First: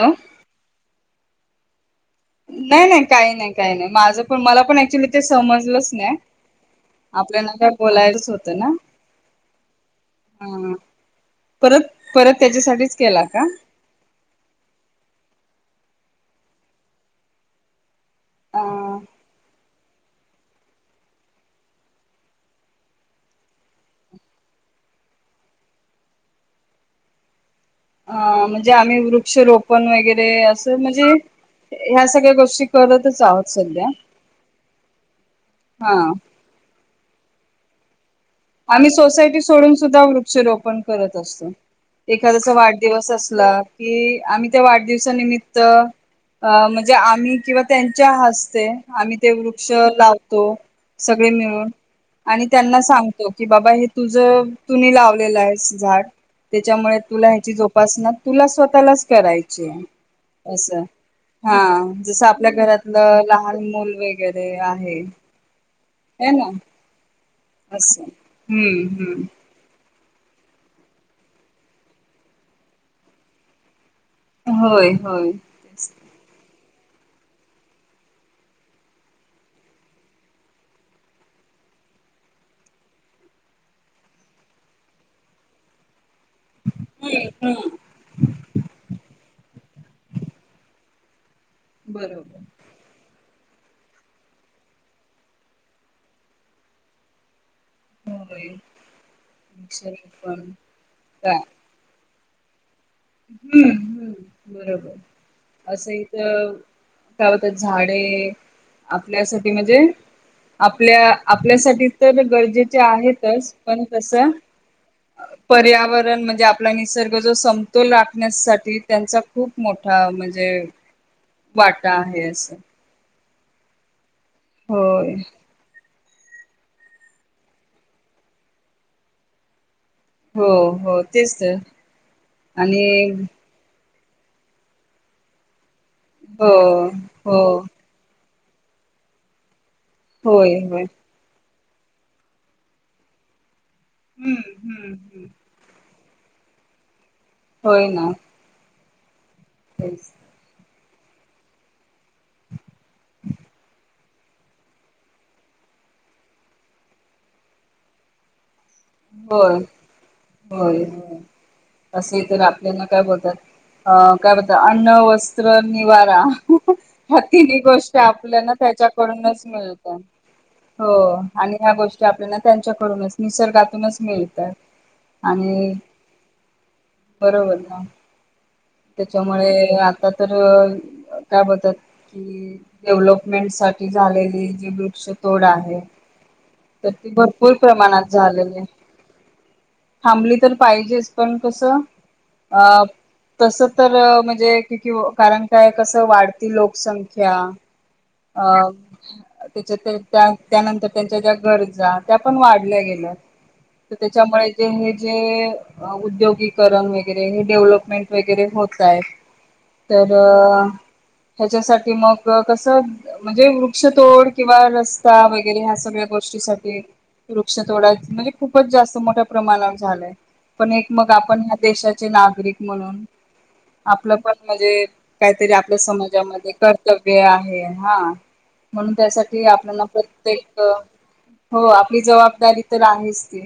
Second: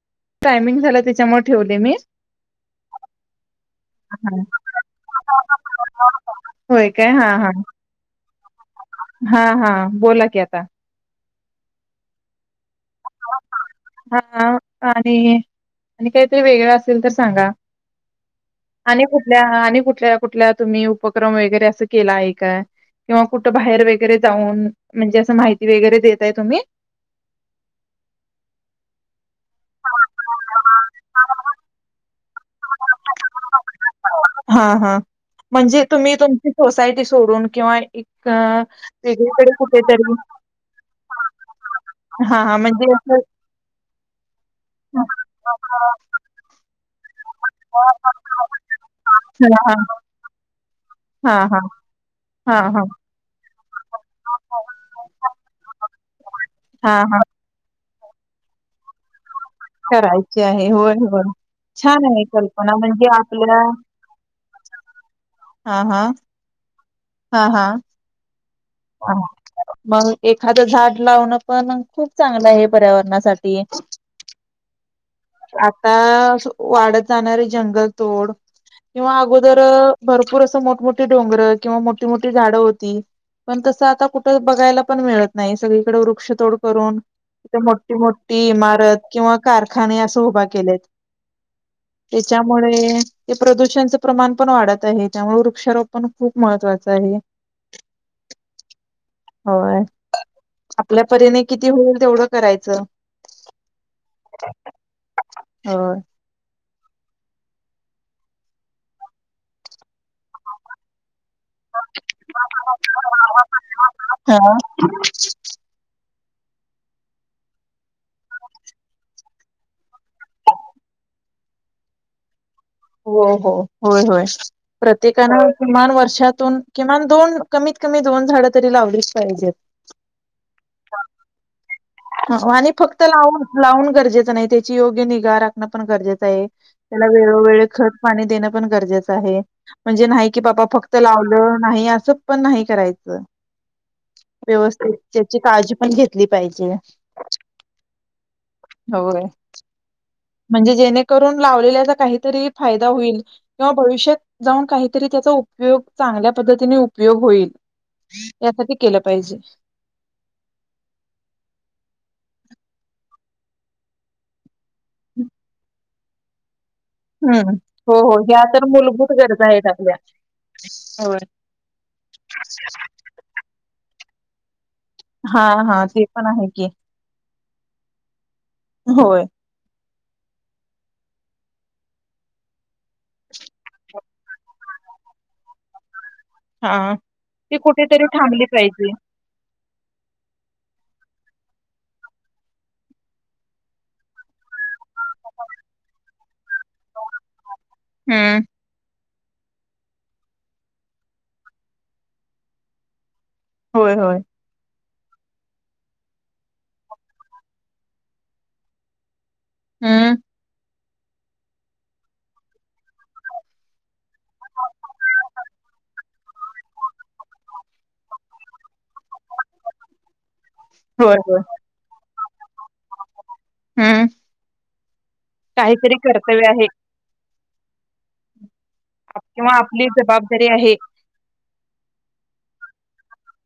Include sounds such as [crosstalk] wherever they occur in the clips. Hello timing झाला त्याच्यामुळे ठेवले मी नाही नाही काही नाही काही नाही माझ पण मला पण ऍक्च्युली ते समजलंच नाही होय काय हा हा आपल्याना बोलायच होतं ना हा हा बोला की आता ह परत परत त्याच्यासाठीच केला का हा आणि आणि काहीतरी वेगळं असेल तर सांगा अ आणि कुठल्या आणि कुठल्या कुठल्या तुम्ही उपक्रम वगैरे असं केला आहे का? किंवा कुठं बाहेर वगैरे जाऊन म्हणजे असं माहिती वगैरे देताय तुम्ही अ म्हणजे आम्ही वृक्षरोपण वगैरे असं म्हणजे ह्या सगळ्या गोष्टी करतच आहोत सध्या हा हा म्हणजे हा तुम्ही तुमची सोसायटी सोडून किंवा एक आम्ही सोसायटी वेगळीकडे सोडून सुद्धा कुठेतरी वृक्षरोपण करत असतो. हा एखाद्याचा हा म्हणजे वाढदिवस असं असला की आम्ही त्या वाढदिवसानिमित्त अ म्हणजे आम्ही किंवा त्यांच्या हस्ते आम्ही ते हा वृक्ष लावतो. सगळे हा हा मिळून आणि हा हा त्यांना हा. सांगतो. की बाबा हे तुझ तुनी लावलेलं आहेस झाड हा त्याच्यामुळे हा हा तुला ह्याची झोपा उपासना तुला स्वतःलाच कराय ची करायची आहे अस होय होय. हा छान जस आहे आपल्या कल्पना म्हणजे घरातलं आपल्या लहान मुल वगैरे आहे. हा हा हे ना हा हा असं हम्म हा हम्म मग एखादं झाड लावणं पण खूप चांगलंयं हे पर्यावरणासाठी होय होय तेच आता वाढत जाणारे जंगल तोड किंवा अगोदर भरपूर असं मोठमोठीे डोंगरं किंवा मोठीमोठी झाडं होती. पण तसं आता कुठं बघायला पण मिळत नाही सगळीकड वृ क्षतोड करून हम्म तिथं हम्म मोठी मोठी इमारत किंवा कारखाने असं उभा केलेत. बरोबर. त्याच्यामुळे ते प्रदूषणचं प्रमाण पण वाढत आहे. त्यामुळे वृक्षारोपण खूप महत्त्वाचं आहे. होय होय. मिक्सरने पण आपल्या काय परीने किती होईल तेवढं करायचं. हम्म हं बरोबर होय. असंही त काय होत झाडे आपल्यासाठी म्हणजे आपल्या आपल्यासाठी तर गरजेचे आहेतच पण तसं हा पर्यावरण म्हणजे आपला निसर्ग जो सं तोल राखण्यासाठी त्यांचा खूप मोठा म्हणजे वाटा आहे. असं हो हो होय होय होय प्रत्येका कीमान वर्षी तुनं किमान दोन कमीत कमी दोन झाड तरी लावलीच पाहिजेत. हो हो तेच तर हो आणि फक्त लावून लावून गरजेचं नाही त्याची योग्य निगा राख ण पण गरजेचं आहे. हो त्याला हो वेळोवेळी खत पाणी देणं पण गरजेचं आहे. म्हणजे नाही की होय बापा होय फक्त लावलं नाही. असं पण नाही करायचं. हम्म हम्म व्यवस्थित हम्म त्याची काळजी पण घेतली पाहिजे. होय ना. होयं. [inaudible] म्हणजे जेणेकरून लावलेल्याचा काहीतरी फायदा होईल किंवा भविष्यात जाऊन काहीतरी त्याचा उपयग योग चांगल्या पद्धतीने उपयोग होईल. या साठी होय होय होय. असे तर आपल्याला काय बोलतात अ काय बोलतात अन्न वस्त्र निवारा- ह्या हम्म तिन्ही हो गोष्टी हो ह्या आपल्याना तर मूलभूत त्याच्याकडूनच गरजा आहेत आपल्या. मिळता हो होय. आणि ह्या गोष्टी आपल्याला त्यांच्याकडूनच निसर्गातूनच मिळतात. हा आणि हा ते पण आहे की, बरोबर ना होय. त्याच्यामुळे आता तर अ काय बोलतात की डेव्हलपमेंट साठी झालेली जी वृक्षतोड आहे. तर हां. ती भरपूर ती कुठेतरी प्रमाणात थांबली झालेलीये. पाहिजे. थांबली तर पाहिजेच पण कसं अ तस तर म्हणजे की क कारण काय कसं वाढतील लोकसंख्या हम्म. अ त्याच्या त्या त्या त्यानंतर त्यांच्या ज्या गरजा त्या पण वाढल्या गेल्या. होय, होय. त्याच्यामुळेे जे उद्योगीकरण वगरे हे डेव्हलपमेंट वगैरे होत आहेत तर हम्म. ह्याच्यासाठी मग कस म्हणजे वृक्षतोड किंवा रस्ता वगैरे ह्या सगळ गोष्टी सा वृक्षतोडा म्हणजे खूपच जास्त मोठ्या प्रमाणावर झालंय पण एक मग होय, होय. आपण ह देशाचे नागरिक म्हणून हम्म. आपलं पण म्हणजे काहीतरी आपल्या कर्तव्य समाजामध्ये आहे कर्तव्य आहे हा म्हणून त्यासाठी किंवा आपल्याला आपली जबाबदारी प्रत्येक आहे. हो आपली जबाबदारी आहेच ते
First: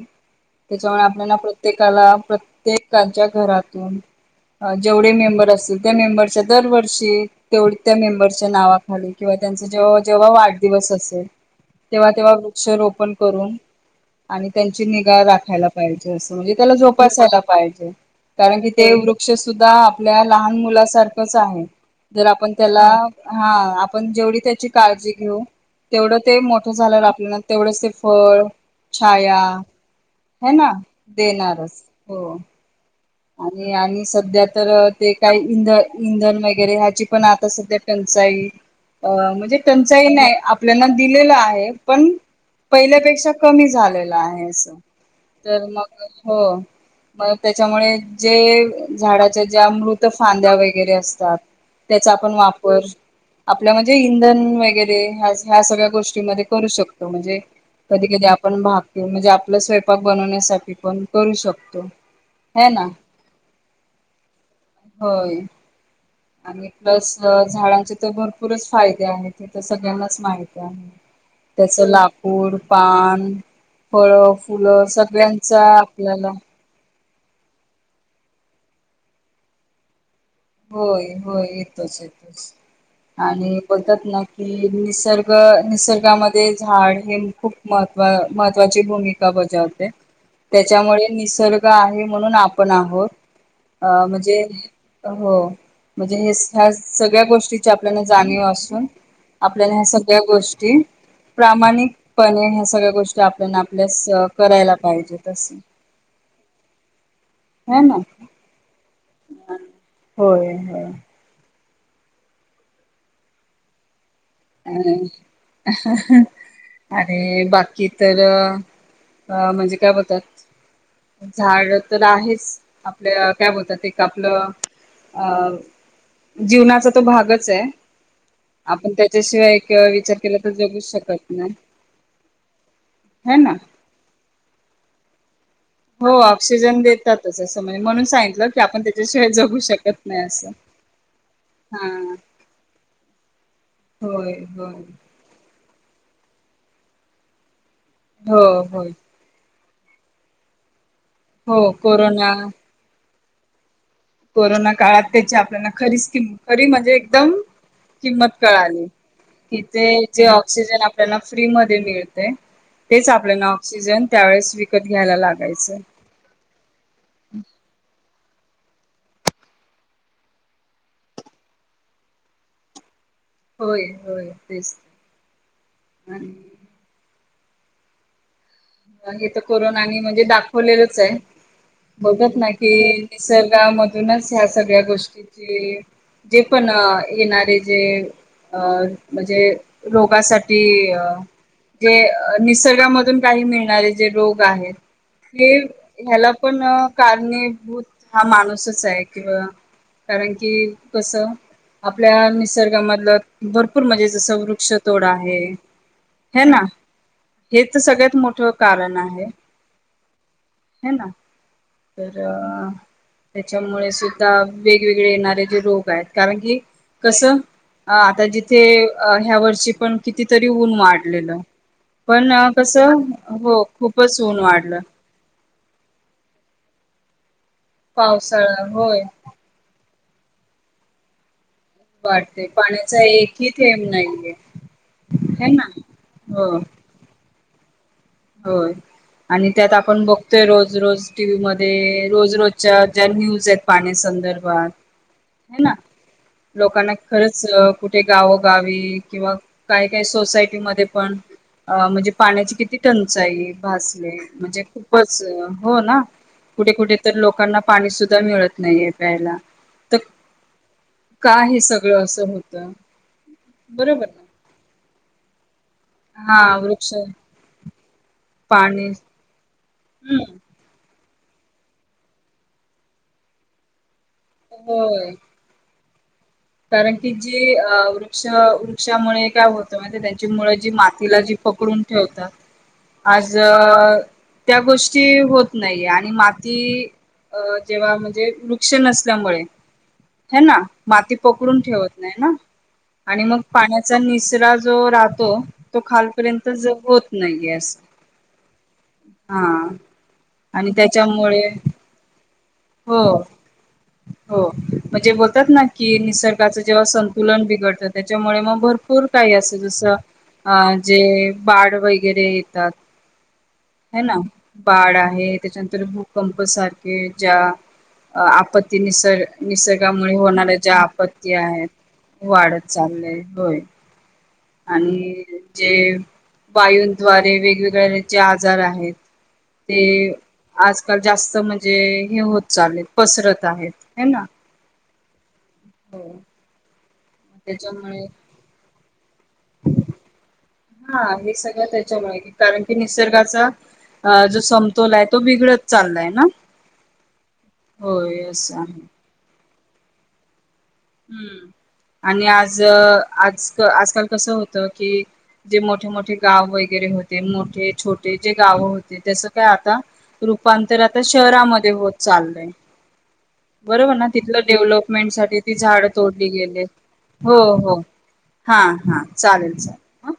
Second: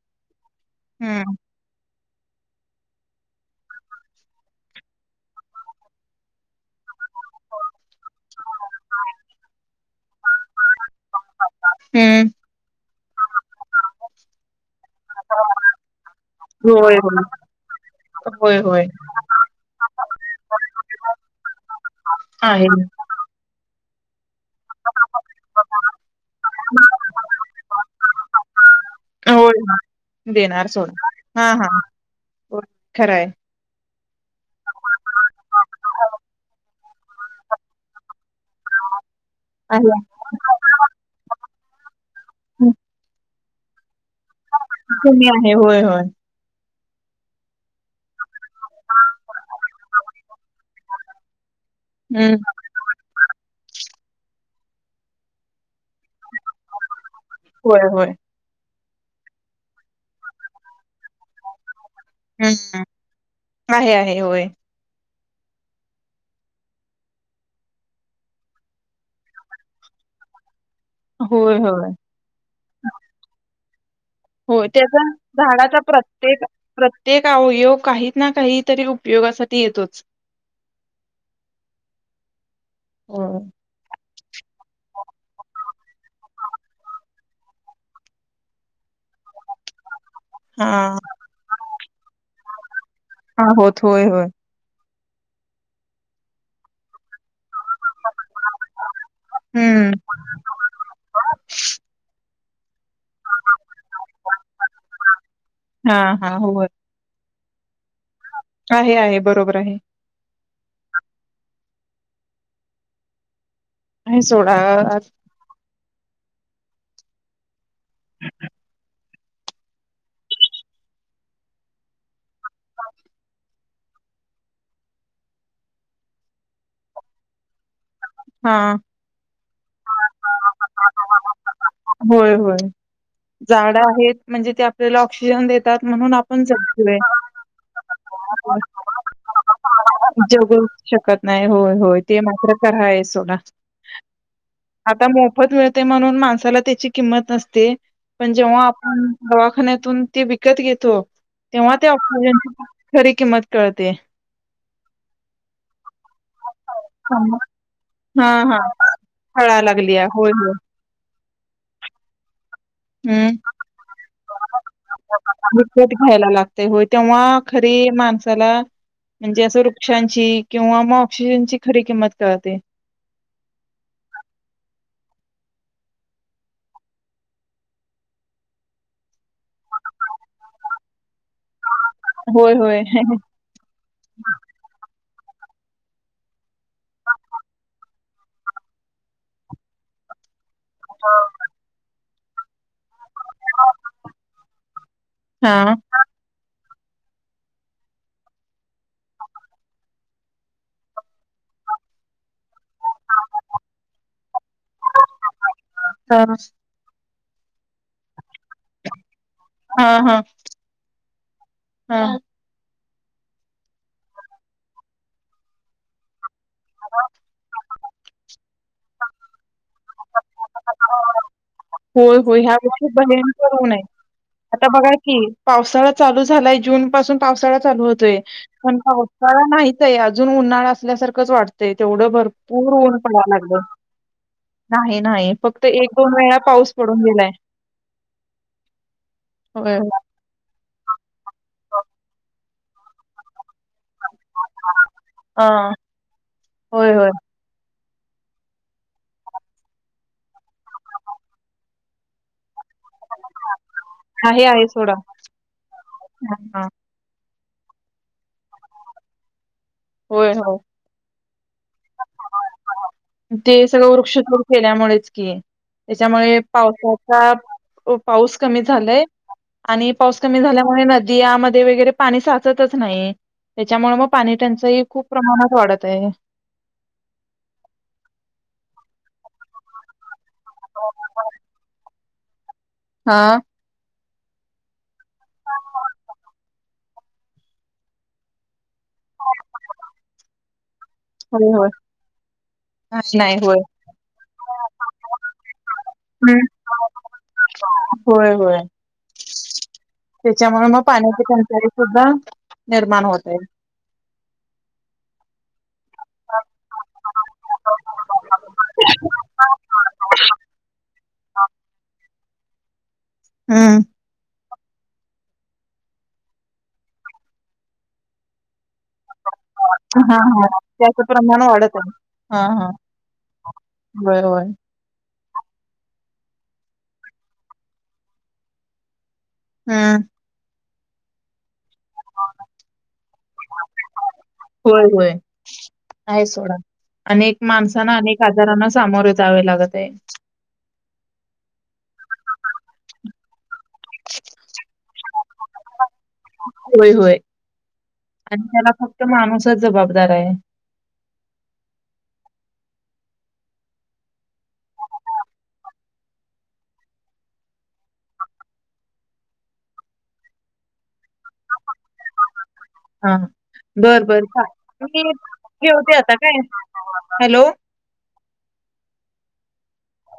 त्याच्यामुळे हम्म. आपल्याला प्रत्येकाला प्रत्येकाच्या घरातून जेवढे मेंबर असतील त्या मेंबरच्या दरवर्षी तेवढ त्या मेंबर नावाखाली किंवा त्यांच जेव्हा जेव्हा वाढ दिवस असे तेव्हा हम्म. तेव्हा वृक्ष रोपण करून आणि त्यांची निगा राखायला पाहिजे असं म्हणजे त्याला होय, होय. जोपासायला पाहिजे होय, कारण की होय. ते वृ श सुद्धा आपल्या लहान मुलासारखाच आहे जर आपण आहे. त्याला हा आपण जेवढी त्याची काळजी घेऊ तेवढं ते मोठं झालं आपल्याला तेवढंच ते फळ, छाया होय, हे देणार ना सोड. हां, हां. देणारच हो. होय, खरं आहे. आणि आणि सध्या तर ते काही इंध इंधन वगैरे ह पण आता सध्या टंचाई अ म्हणजे आहे. टंचाई नाही आपल्याना दिलेलं आहे पण पहिल्यापेक्षा कमी झालेला आहे अस कमी आहे. तर होय, मग होय. हो मग त्याच्यामुळे जे झाडाच्या ज्या मृत फांद्या वगैरे असतात. त्याचा आपण हं. वापर आपल्यामध्ये जे इंधन वगैरे ह्या सगळ्या गोष्टीमध्ये करू शकतो म्हणजे होय, कधी होय. कधी आपण म्हणजे आपला स्वयंपाक बनवण्यासाठी पण करू शकतो. है हम्म ना आहे आहे होय. होय. आणि प्लस झाडांचे तर भरपूरच फायदे आहेत हे तर सगळ्यांनाच माहित ती होय, त्याच होय. लाकूड पान फळ होय फुलं त्याचा सगळ्यांचा आपल्याला ते अवयोग काही ना काहीतरी उपयोगासाठी येतोच होय होय येतोच येतोच होय. आणि बोलतात ना कि निसर्ग निसर्गामध्ये झाड हे खूप महत् महत्त्वाची भूमिका ब बजवते हा त्याच्यामुळे निसर्ग आहे म्हणून आपण आ होत हा होत होय होय. म्हणजे हो म्हणजे ह्या सगळ्या गोष्टी आपल्याला जाणीव असून आपल्याला ह्या हम्म. सगळ्या गोष्टी प्रामाणिक पणे सगळ्या गोष्टी आपल्याला आपल्यास करायला पाहिजे तसं. हा हा होय हां ना. आहे आहे बरोबर आहे. होय होय आहे सोडा [unintelligible] अरे बाकी तर अ म्हणजे काय बोलतात झाड तर आहेच आपल्या काय बोलतात एक आपलं अ जीवनाचा तो भागच आहे. हां. शिवाय एक विचार केला तर जगूच शकत नाही होय होय ह ना झाडं आहेत म्हणजे ते आपल्याला ऑ ऑस्किजन देत हो ऑक्सिजन देतातच अस म्हणजे म्हणून सांगितलं की आपण त्याच्या शिवाय जगू शकत नाही असं. जगू शकत नाही होय-होय ते मात्र खराय सोडा होय-होय, आता मोफत मिळते म्हणून माणसाला त्याची किंमत नसते पण हो जेव्हा होय आपण दवाखान्यात ते विकत घेतो हो तेव्हा त्या कोरोना ऑक्सिजनची खरी किंमत कळते, कोरोना काळात त्याची आपल्याला खरीच खरी म्हणजे एकदम हा किंमत हा कळाली कि कळायला ते लागलीया जे होय होय ऑक्सिजन आपल्याला फ्री मधे मिळते तेच आपल्याला ऑक्सिजन त्यावेेळेस विकत घ्यायला लागायचं निकट घ्यायला लागते होय तेव्हा खरी माणसाला, म्हणजे असं वृक्षांची किंवा मग ऑक्सिजनची खरी किंमत कळते होय होय तेच आणि [inaudible] हे तर कोरोनानी म्हणजे दाखवलेलंच आहे. बघत ना होय कि होय. निसर्गामधूनच ह्या सगळ्या गोष्टी, ज जे पण येणारे जे, अ म्हणजे रोगासाठी जे निसर्गामधून काही मिळणारे जे रोग आहेत हे हा ह्याला पण कारणीभूत हा माणूसच आहे किंवा कारण की कसं आपल्या निसर्गामधलं भरपूर म्हणजे जसं वृक्ष तोड आहे हा ह ना हेच सगळ्यात मोठं कारण आहे. हा-हा हे ना [inaudible] तर त्याच्यामुळे सुद्धा वेगवेगळे येणारे जे रोग आहेत. कारण की कसं आता जिथे ह्या वर्षी पण किती, तरी ऊन वाढलेलं पण होय-होय ह्या वर्षी कसं भयंकर हो ऊनय खूपच ऊन आता वाढलं बघा की पावसाळा चालू झालाय जून पासून पावसाळा चालू होतोय पावसाळा पण होय पावसाळा नाहीय अजून उन्हाळा असल्यासारखंच वाढत ते तेवढं वाढते भरपूर ऊन पाण्याचा पडायला एकही लागलं थेंब नाहीये नाही नाही है फक्त तर ना एक दोन वेळा हो पाऊस पडून गेलाय होय आणि त्यात होय. आपण बघतोय रोज रोज टीव्ही मध्ये, ते रोज रोजच्या ज्या न्यूज य पाण्या संदर्भात हा हे ना लोकांना होय होय. खरंच कुठे गावोगावी किंवा काही काही सोसायटीमध्येध्ये पण म्हणजे पाण्याची किती टंचाई भासेल आहे म्हणजे आहे सोडा. खूपच हो ना हा हा. कुठे कुठे तर लोक लोकांना पाणी सुद्धा मिळत नाहीये प्यायला [inaudible] तर होय, होय. का हे स सगळं असं होत. ते सगळं वृक्षतोड केल्यामुळेच की त्याच्यामुळे हा वृक्ष पावसाचा पाऊस कमी पाणी झालाय, आणि पाऊस हम्म कमी झाल्यामुळे नदीयामध्ये वगैरे पाणी साचतच नाही त्याच्यामुळे मग पाणी टंचाई खूप होय प्रमाणात वाढत आहे. कारण की जी अ वृक्ष वृक्षामुळे काय होत माहि त्यां मातीला जी पकडून ठेवतात हा आज त्या गोष्टी होत नाही आणि म ती अ जेव्हा म्हणजे वृक्ष नसल्यामुळे ह ना म ती होय, पकडून होय. ठेवत नाही ना नाही आणि नाही. मग होय. पाण्याचा निसरा जो राहतो तो खालपर्यंत होत नाहीे अस होय-होय त्याच्यामुळे आणि मग पाण्याची त्याच्यामुळे टचाई सुद्धा हो निर्माण होत आहे. हो म्हणजे बोलतात ना, कि निसर्गाचं जेव्हा संतुलन बिघडतं त्याच्यामुळे मग भरपूर काही असं जसं अ जे बाळ वगैरे येतात हम्म. ह ना, बाढ आहे त्याच्यानंतर भूकंप सारखे ज्या आपत् ते निसर्ग हा निसर्गामुळे हा होणार आहेत त्याचं आपत्ती प्रमाण आहेत वाढत आहे. हा वाढत हा चालले होय होय होय. आणि जे वायूंद्वारे वेगवेगळ्या जे आजार आहेत ते हम्म. आजकाल जास्त म्हणजे हे होत चालेत पसरत आहेत हे ना हो आहे सोडा अनेक माणसा त्याच्यामुळे अनेक आजारां सामोर येत जावे लागत आहे हा हे सगळं त्याच्या मा कारण की निसर्गाचा अ जो समतोल आहे तो बिघडत चाललाय ना होय होय होय असस आहे त जबाबदार आहे हम्म आणि आज आज आजकाल कसं होतं की जे मोठे मोठे गाव वगैरे होते मोठे छोटे जे गावं होते जसं काय आता तु रूपांतर आता शहरामध्ये होत चाललंय हा बरोबर बर ना बर तिथलं चा मी डेव्हलपमेंट साठी झाड ठेवते आता तोडली काय गेले हो हॅलो हो हा हा चालेल चालेल ह